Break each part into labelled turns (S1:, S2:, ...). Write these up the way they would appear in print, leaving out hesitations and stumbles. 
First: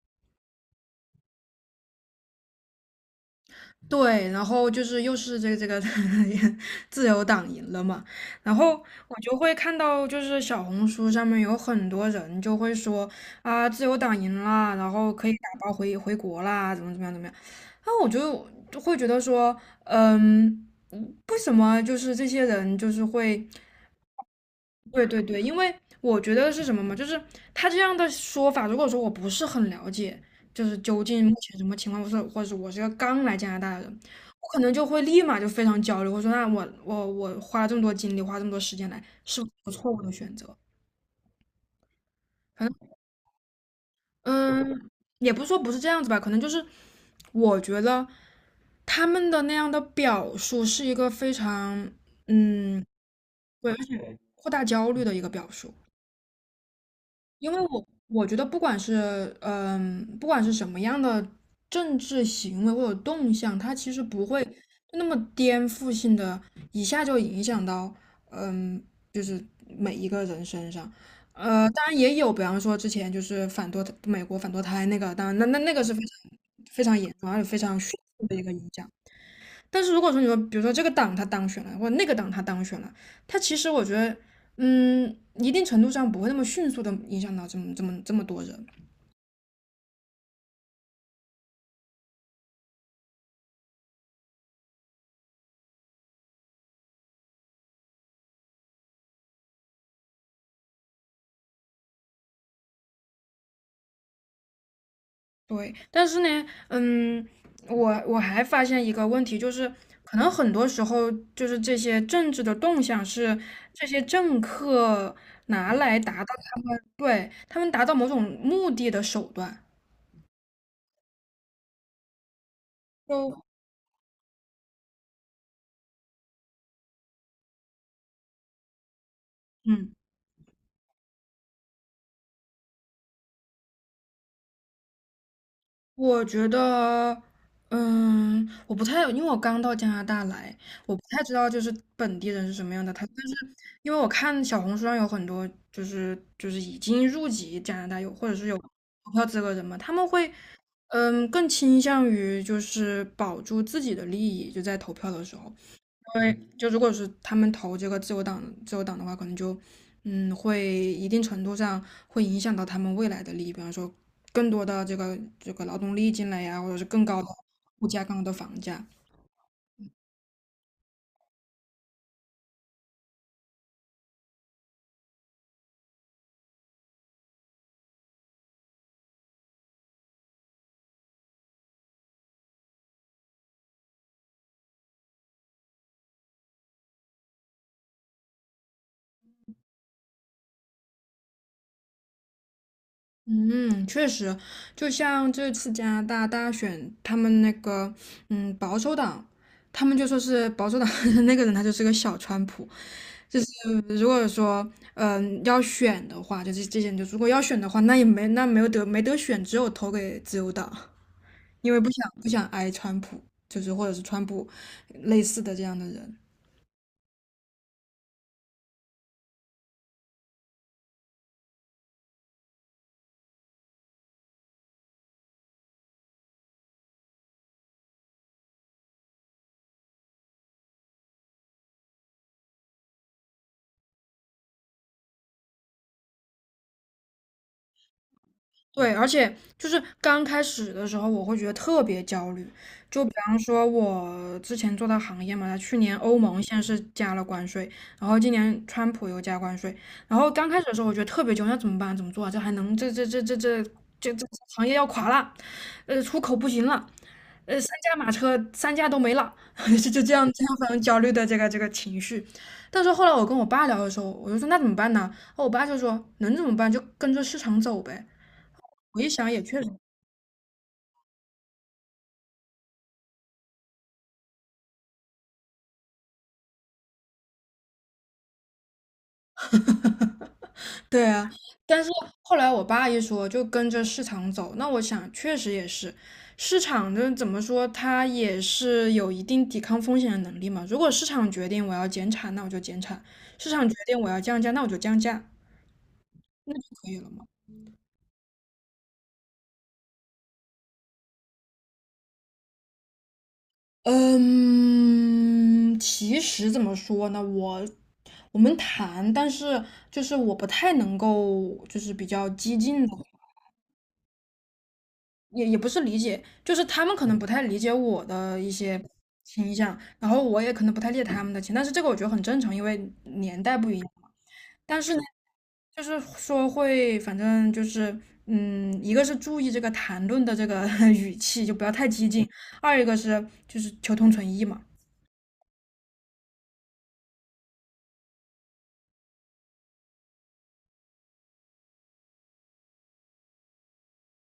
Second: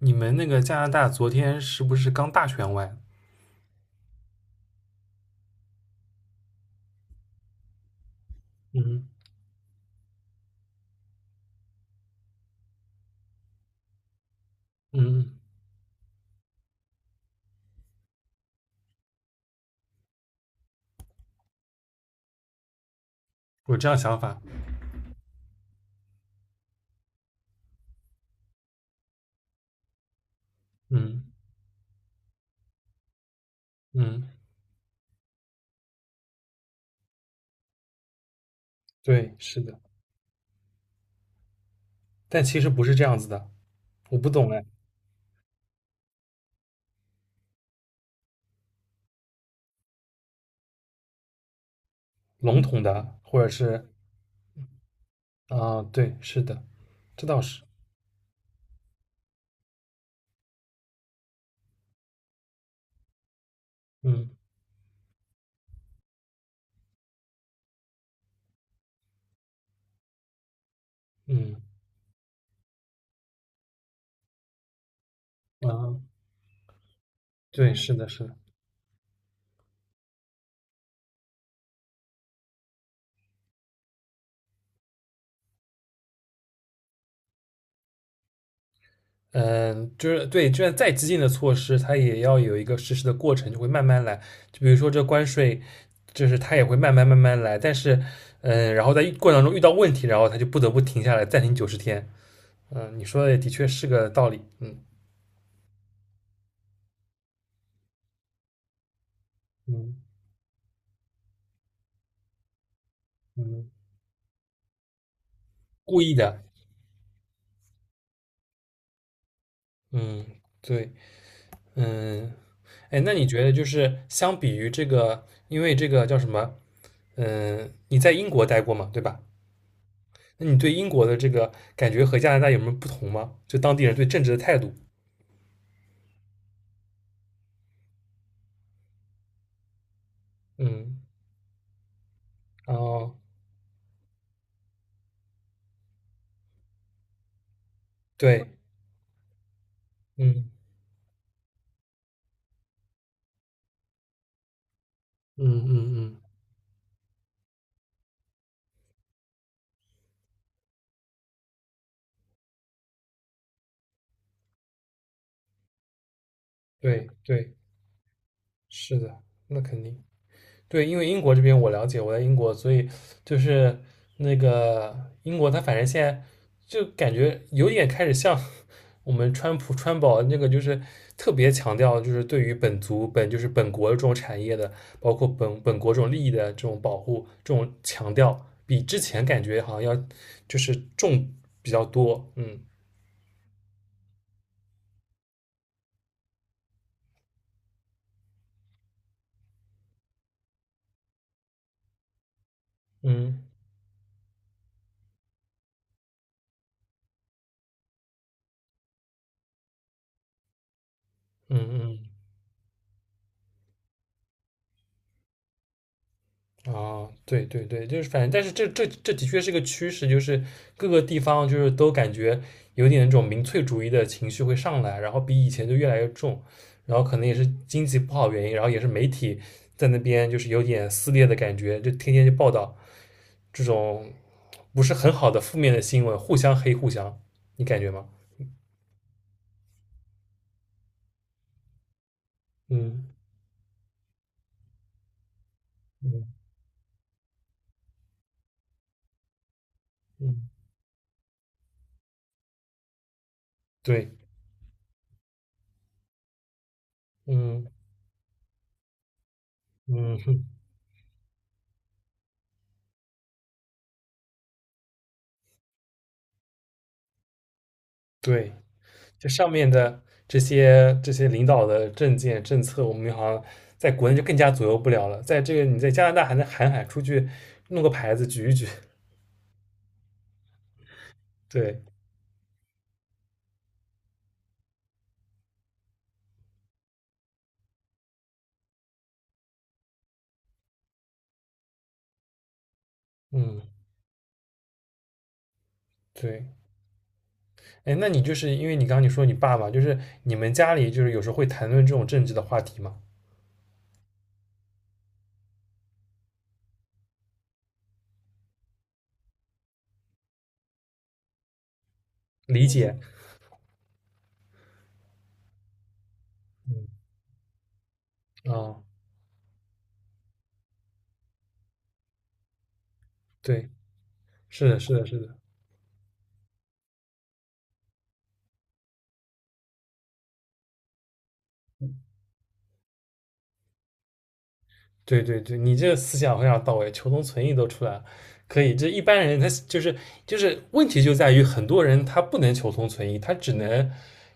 S1: 你们那个加拿大昨天是不是刚大选完？
S2: 对，然后就是又是这个 自由党赢了嘛，然后
S1: 嗯。
S2: 我就会看到就是小红书上面有很多人就会说啊，自由党赢啦，然后可以
S1: 嗯，
S2: 打包回国啦，怎么样，然后我就会觉得说，嗯，嗯为什么就是这些人就是会
S1: 我这样想法。
S2: 对对对，因为我觉得是什么嘛，就是他这样的说法，如果说我不是很了解，就是究
S1: 嗯。
S2: 竟目前什么情况，或者是我是个刚来加拿大的人，
S1: 嗯，
S2: 我可能就会立马就非常焦虑，我说那我花了这么多精力，花这么多时间来，
S1: 对，
S2: 是不是
S1: 是
S2: 一个
S1: 的，
S2: 错误的选择？
S1: 但其实
S2: 反正
S1: 不是这样子的，我不懂哎。
S2: 嗯，也不是说不是这样子吧，可能就是我觉得他们的那样的表述是一个非常
S1: 笼统
S2: 嗯，
S1: 的，或者
S2: 对，
S1: 是
S2: 扩大焦虑的一个表述。
S1: 啊，对，是的，这倒
S2: 因为
S1: 是。
S2: 我觉得不管是嗯，不管是什么样的政治行为或者动向，它其实不
S1: 嗯。
S2: 会那么颠覆性的，一下就影响到嗯，就是每一个人身上。
S1: 嗯。
S2: 当然也有，比方说之前就是反堕美国反堕胎那个，当然那个
S1: 啊，
S2: 是非常非常严重，而且非
S1: 对，
S2: 常
S1: 是
S2: 迅
S1: 的，是
S2: 速
S1: 的。
S2: 的一个影响。但是如果说你说，比如说这个党他当选了，或者那个党他当选了，他其实我觉得，嗯，一定程度上不会那么迅速的影响到这么多人。
S1: 嗯，就是对，就算再激进的措施，它也要有一个实施的过程，就会慢慢来。就比如说这关税，就是它也会慢慢来，但是，嗯，然后在过程中遇到问题，然后它就不得不停下来，暂停90天。嗯，你说的也的确是个道理。嗯。
S2: 对，但是呢，嗯，我还发现一个问题，就是
S1: 嗯。
S2: 可能很多时候就是这些政治的动向是
S1: 嗯。
S2: 这些政客拿来
S1: 故意
S2: 达到
S1: 的。
S2: 他们达到某种目的的手段。
S1: 嗯。对。嗯。哎，那你
S2: 都
S1: 觉得就是相比于这个，因为这个叫什么？嗯，你在英国待过嘛，对吧？
S2: 嗯。
S1: 那你对英国的这个感觉和加拿大有没有不同吗？就当地人对政治的态度？
S2: 我觉得，嗯，我不太，因为我刚到加拿大来，我
S1: 嗯。
S2: 不太知道就是本地人是什么样的他，
S1: 哦。
S2: 但是因为我看小红书上有很多就是已经入籍加拿大有或者
S1: 对。
S2: 是有投票资格人嘛，他们会
S1: 嗯。
S2: 嗯更倾向于就是保住自己的利益，就在投票的时
S1: 嗯。
S2: 候。
S1: 嗯。嗯，
S2: 因为就如果是他们投这个自由党的话，可能就嗯会一定程度上会影响到他们未来的利益，比方说更多的这个劳动力进来呀，或者是更
S1: 对
S2: 高的
S1: 对，
S2: 物价、更高的房价。
S1: 是的，那肯定。对，因为英国这边我了解，我在英国，所以就是那个英国，它反正现在就感觉有点开始像我们川普川宝那个，就是特别强调就是对于本族本就是本国这种产业的，包括本国这种利益的这种保护，这种强调比之前感觉好像要就是比较多。嗯。
S2: 嗯，确实，就像这次加拿大大选，他们那个嗯保守党，他们就说是保守党 那个人他就是个小川普，就
S1: 嗯。
S2: 是如果说，嗯，要选的话，就是这些，就如果要选的话，那没得选，只有投给自由党，
S1: 嗯。
S2: 因为不
S1: 嗯。
S2: 想不想挨川普，就是或者是川普类似的这样的人。
S1: 啊，对对对，就是反正，但是这的确是个趋势，就是各个地方就是都感觉有点那种民粹主义的情绪会上来，然后比以前就越来越重，然后可能也是经济不好原因，然后也是媒体在那边就是有点撕裂的感觉，就天天就报道这种不是很好的负面的新闻，互相黑互相，你感觉吗？
S2: 对，而且就是刚开始的时候，我会觉得特别焦虑。
S1: 嗯。
S2: 就比方说，我之前做的行业嘛，它去年欧
S1: 嗯。
S2: 盟先是加了关税，然后今年川普又加关税，然后
S1: 嗯。
S2: 刚开始的时候，我觉得特别焦虑，那怎么办？怎么做啊？这还能这这这这这
S1: 对。
S2: 这这行业要垮了，出口不行了，三
S1: 嗯。
S2: 驾马车三驾都没了，就这
S1: 嗯
S2: 样这
S1: 哼。
S2: 样非常焦虑的这个情绪。但是后来我跟我爸聊的时候，我就说那怎么办呢？然后我爸就说能怎么办就跟着市场走呗。
S1: 对。
S2: 我一
S1: 这
S2: 想也
S1: 上
S2: 确
S1: 面
S2: 实
S1: 的这些领导的政见政策，我们好像在国内就更加左右不了了。在这个你在加拿大还能喊喊出去，弄个牌子举一举。
S2: 对啊，
S1: 对。
S2: 但是后来我爸一说就跟着市场走，那我想确实也是，市场的怎么说，它也是有一定抵抗风险的能力嘛。如果市场决定我要减产，那我就减产；市
S1: 嗯。
S2: 场决定我要降价，那我就降价，
S1: 对。
S2: 就可以了吗？
S1: 哎，那你就是因为你刚刚你说你爸爸，就是你们家里就是有时候会谈论这种政治的话题嘛？
S2: 嗯，其实怎么说呢，我们谈，但是就是我不太能够，就是比较激
S1: 理
S2: 进
S1: 解。
S2: 的。也也不是理解，就是他们可能不太理解我的一
S1: 嗯。啊、
S2: 些倾向，然后我也可能不太理解他们的倾向但是这个我觉得很正常，因为年代
S1: 对，
S2: 不一样嘛。
S1: 是的，
S2: 但
S1: 是
S2: 是呢，
S1: 的，是的。
S2: 就是说会，反正就是，嗯，一个是注意这个谈论的这个 语气，就不要太激进；二一个是就是求同存异嘛。
S1: 对对对，你这个思想非常到位，求同存异都出来了，可以。这一般人他就是就是问题就在于很多人他不能求同存异，他只能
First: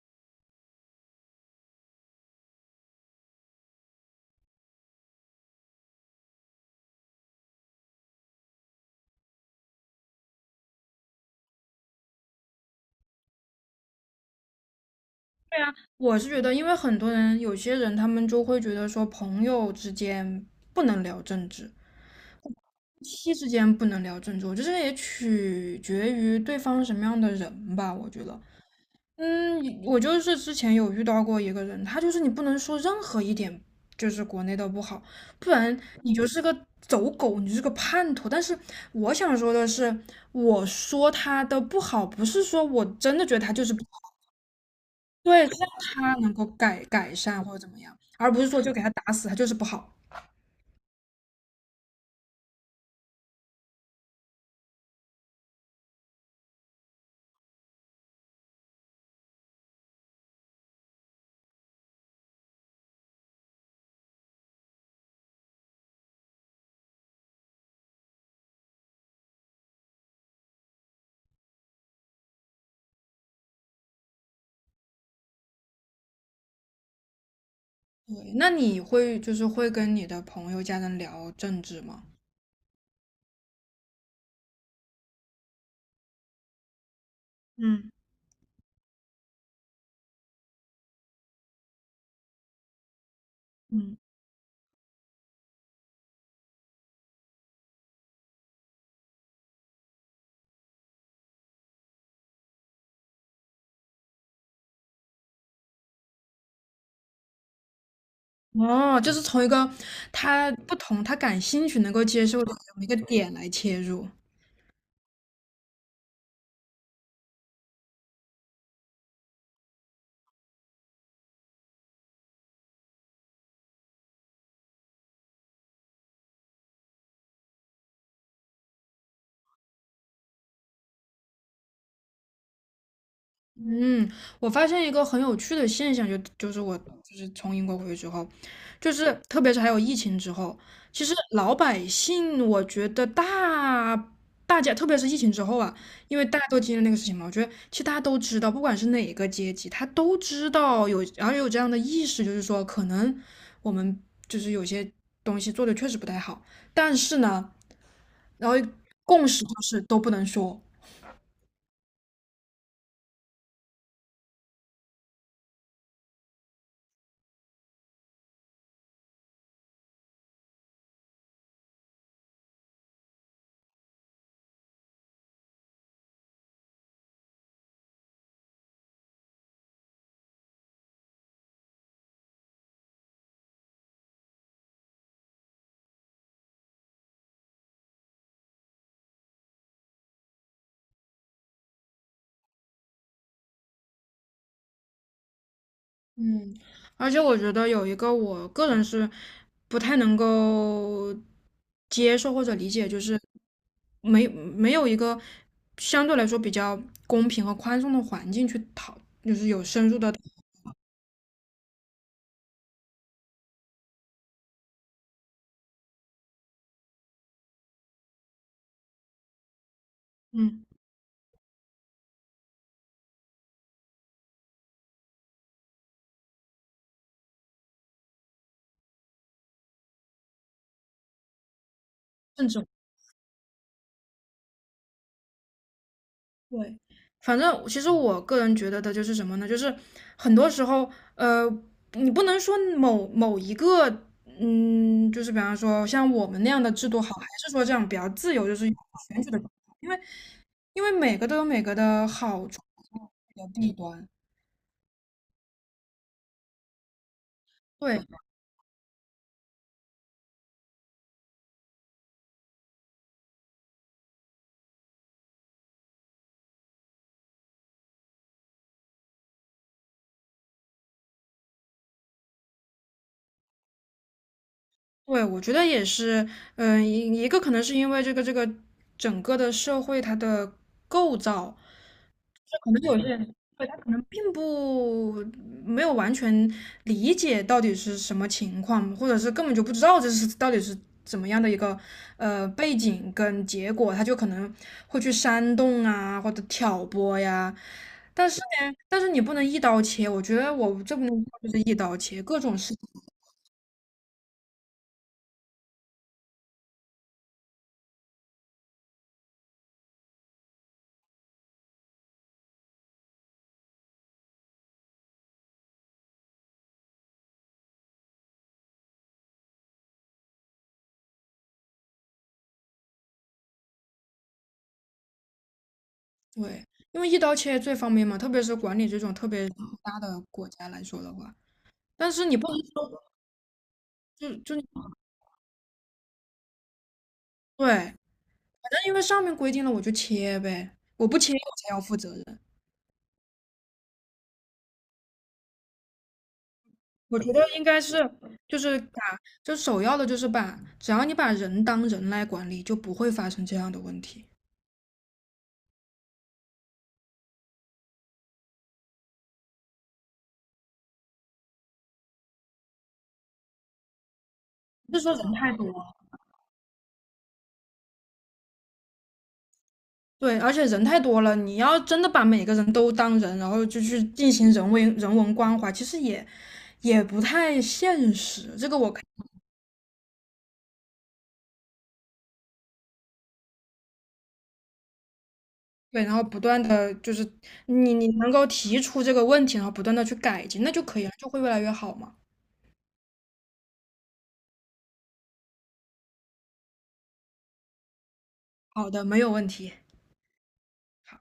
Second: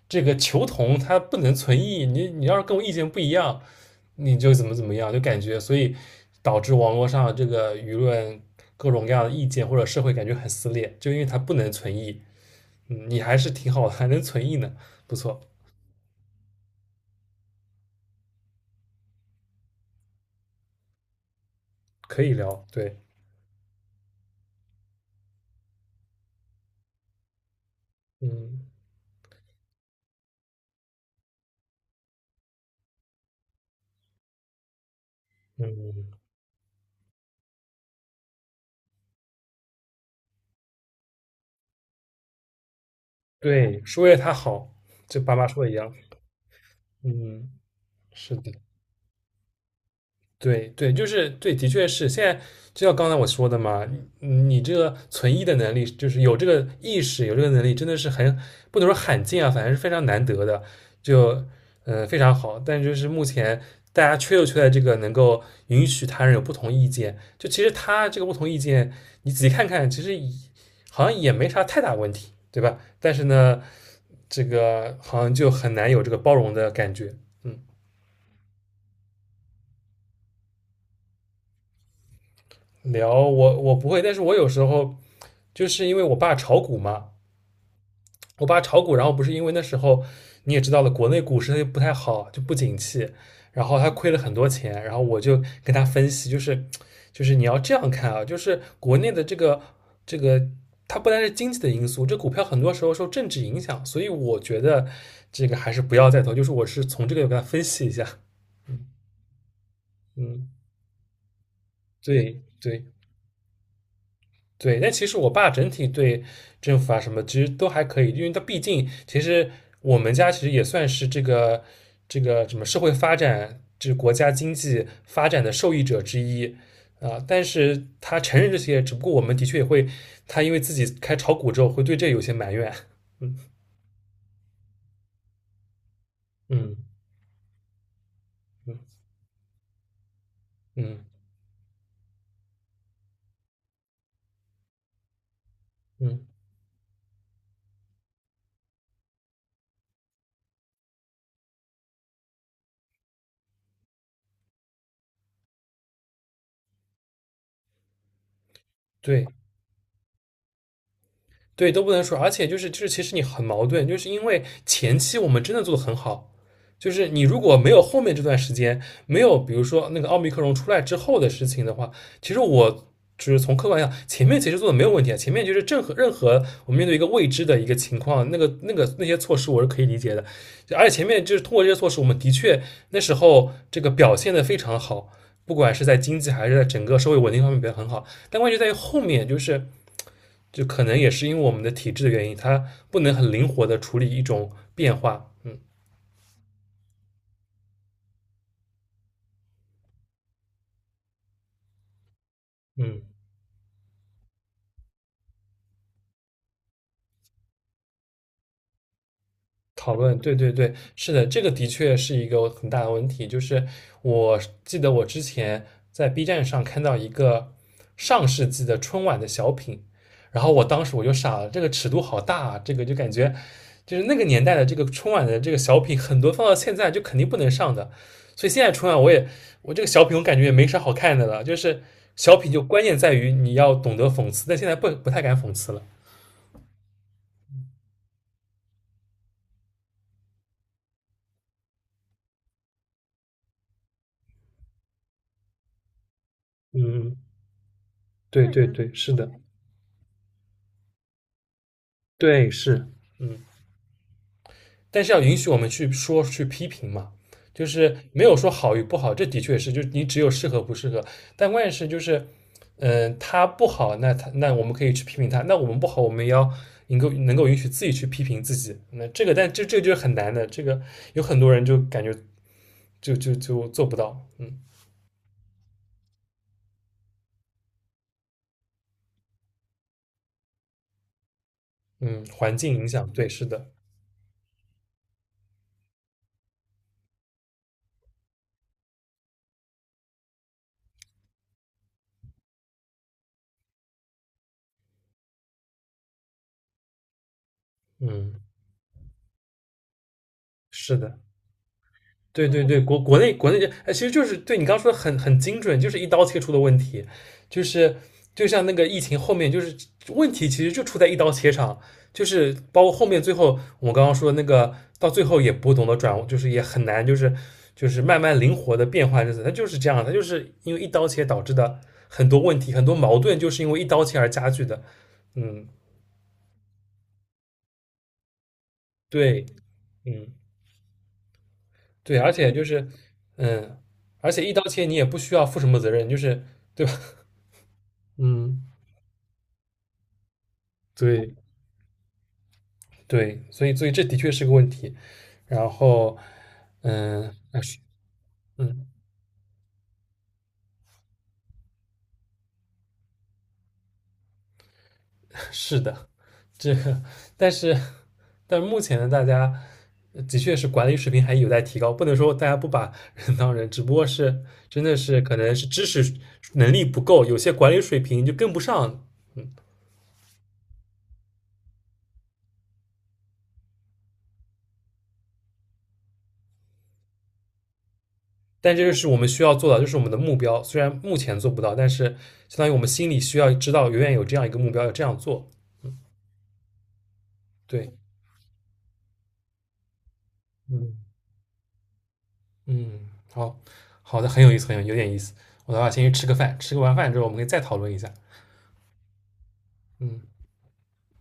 S1: 这个求同，他不能存异。你要是跟我意见不一样，你就怎么怎么样，就感觉所以导致网络上这个舆论各种各样的意见或者社会感觉很撕裂，就因为他不能存异。嗯，你还是挺好的，还能存异呢，不错。
S2: 对啊，我是觉得，因为很多人有些人他们就会觉得说朋友之间不能聊政治，
S1: 可以聊。对。
S2: 夫妻之间不能聊政治，我觉得也取决于对方什么样的人吧。我觉得，
S1: 嗯。
S2: 嗯，我就是之前有遇到过一个人，他就是你不能说任何一点就是国内的不好，不然
S1: 嗯。
S2: 你就是个走狗，你就是个叛徒。但是我想说的是，我说他的不好，不是说我真的觉得他就是
S1: 对，
S2: 不好，
S1: 说为他好，就爸
S2: 对，
S1: 妈
S2: 让
S1: 说的一样。
S2: 他能够改善
S1: 嗯。
S2: 或者怎么样，而
S1: 是
S2: 不是
S1: 的。
S2: 说就给他打死，他就是不好。
S1: 对对，就是对，的确是现在，就像刚才我说的嘛，你这个存疑的能力，就是有这个意识，有这个能力，真的是很不能说罕见啊，反正是非常难得的，就非常好。但就是目前大家就缺在这个能够允许他人有不同意见，就其实他这个不同意见，你仔细看看，其实也好像也没啥太大问题，对吧？但是呢，这个好像就很难有这个包容的感觉。嗯。
S2: 对，那你会就是会跟你的朋友、家人聊政治吗？
S1: 聊我不会，但是我有时候就是因为我爸炒股嘛，
S2: 嗯
S1: 我爸炒股，然后不是因为那时候你也知道了，国内股市它就不太好，就不景气，然后他
S2: 嗯，
S1: 亏了很多钱，然后我就跟他分析，就是你要这样看啊，就是国内的这个这个。它不单是经济的因素，这股票很多时候受政治影响，所以我觉得这个还是不要再投。就是我是从这个给他分析一下。嗯。
S2: 哦，就是从一个
S1: 嗯。
S2: 他不同、他感兴趣、能够接受
S1: 对
S2: 的这么
S1: 对。
S2: 一个点来切入。
S1: 对，但其实我爸整体对政府啊什么其实都还可以，因为他毕竟其实我们家其实也算是这个什么社会发展，这国家经济发展的受益者之一啊、但是他承认这些，只不过我们的确也会，他因为自己开炒股之后会对这有些埋怨。嗯。
S2: 嗯，我发现一个很有趣的现象，就是
S1: 嗯。
S2: 我就是从英国回去之后，就
S1: 嗯。
S2: 是特别是还有疫情之后，
S1: 嗯。
S2: 其实老百姓，我觉得大家，特别是疫情之后啊，因为
S1: 嗯。
S2: 大家都经历那个事情嘛，我觉得其实大家都知道，不管是哪个阶级，他都知道有，然后有这样的意识，就是说可能我们就是有些东西做的确实不太好，但是呢，然后
S1: 对。
S2: 共识就是都不能说。
S1: 对，都不能说，而且就是，其实你很矛盾，就是因为前期我们真的做的很好，就是你如果没有后面这段时间，没有比如说那个奥密克戎出来之后的事情的话，其实我就是从客观上，前面其实做的没有问题啊，前面就是任何我们面对一个未知的一个情况，那个那些措施我是可以理解的，而且前面就是通过这些措施，我们的确那时候这个表现的非常好，不管是在经济还是在整个社会稳定方面表现很好，但问题在于后面就是。就可能也是因为我们的体质的原因，它不能很灵活的处理一种变化。嗯。
S2: 嗯，而且我觉得有一个我个人是不太能够接受或者理解，就
S1: 嗯。
S2: 是没有一个相对来说比较公平和宽松的环境去讨，就是有深
S1: 讨
S2: 入的，
S1: 论，对对对，是的，这个的确是一个很大的问题。就是我记得我之前在 B 站上看到一个上世纪的春晚的小品，然后我
S2: 嗯，
S1: 当时我就傻了，这个尺度好大啊，这个就感觉就是那个年代的这个春晚的这个小品，很多放到现在就肯定不能上的。所以现在春晚我也我这个小品我感觉也没啥好看的了，就是小
S2: 政
S1: 品就
S2: 治
S1: 关键在于你要懂得讽刺，但现在不太敢讽刺了。
S2: 对。反正其实我个人觉得的就是什么呢？就是很多时候，呃，你不能说某某一个，嗯，就是比方说像我们那样的制度好，
S1: 嗯。
S2: 还是说这样比较自
S1: 对
S2: 由，就是
S1: 对
S2: 有选举的。因为。因为每个都有每个的好
S1: 对
S2: 处
S1: 是的，对是。嗯。
S2: 和弊端。
S1: 但是要允许我们去说去批评嘛，就是
S2: 对
S1: 没有说好与不好，这的确是，就你只有适合不适合。但关键是就是，嗯、他不好，那他那我们可以去批评他，那我们不好，我们也要能够允许自己去批评自己。那这个，但这个就是很难的，这个有很多人就感觉就做不到。嗯。
S2: 对，我觉得也是，嗯、一个可能是因为这个整个的社会它的构造，
S1: 嗯，环
S2: 可
S1: 境
S2: 能
S1: 影
S2: 有些
S1: 响，对，
S2: 人
S1: 是的。
S2: 可能并不没有完全理解到底是什么情况，或者是根本就不知道这是到底是怎么样的一个背景跟结果，他就可能会去煽动啊，或者挑拨呀。但
S1: 嗯。
S2: 是呢，但是你不能一刀切，我觉得我这
S1: 是
S2: 部
S1: 的。
S2: 就是一刀切，各
S1: 对
S2: 种
S1: 对
S2: 事
S1: 对，
S2: 情，
S1: 国内就，哎，其实就是对你刚刚说的很精准，就是一刀切出的问题，就是就像那个疫情后面，就是问题其实就出在一刀切上，就是包括后面最后我刚刚说的那个，到最后也不懂得转，就是也很难，就是就是慢慢灵活的变换日子，它就是这样，它就是因为一刀切导致的很多问题，很多矛盾就是因为一刀切而加剧的。嗯。
S2: 对，因为一刀切最方便嘛，特别是管理这种特
S1: 对。
S2: 别大的
S1: 嗯。
S2: 国家来说的话，但
S1: 对，
S2: 是
S1: 而
S2: 你不
S1: 且
S2: 能
S1: 就是，嗯，而
S2: 就
S1: 且一
S2: 就
S1: 刀切你也不需要负什么责任，就是对吧？
S2: 对。
S1: 嗯。
S2: 那因为上面规定了，我就切呗，我不切
S1: 对。
S2: 我才要负责任。
S1: 对，所以所以这的确是个问题。然后，
S2: 我
S1: 嗯，
S2: 觉得
S1: 啊
S2: 应
S1: 是，
S2: 该是，就是
S1: 嗯，
S2: 把，就首要的就是把，只要你把人当人来管理，就不会发生这样的问题。
S1: 是的，这个，但是但是目前呢，大家的确是管理水平还有待提高，不能说大家不把人当人，只不过是真的
S2: 不是说
S1: 是
S2: 人
S1: 可
S2: 太
S1: 能是
S2: 多
S1: 知识能力不够，有些管理水平就跟不上
S2: 对，而且人太多了，你要真的把每个人都当人，然后就去进行人为人文关怀，其实也也不太现实。这
S1: 但
S2: 个
S1: 这
S2: 我
S1: 就
S2: 看
S1: 是我们需要做的，就是我们的目标。虽然目前做不到，但是相当于我们心里需要知道，永远有这样一个目标，要这样做。
S2: 对，然后不断的就是
S1: 对。
S2: 你能够提出这个问题，然后不断的去改进，那就
S1: 嗯。
S2: 可以了，就会越来越好嘛。
S1: 嗯。好，好的，很有意思，很有有点意思。我的话，先去吃个饭，吃个完饭之后，我们可以再讨论一下。
S2: 好的，没有问题。
S1: 嗯，
S2: 好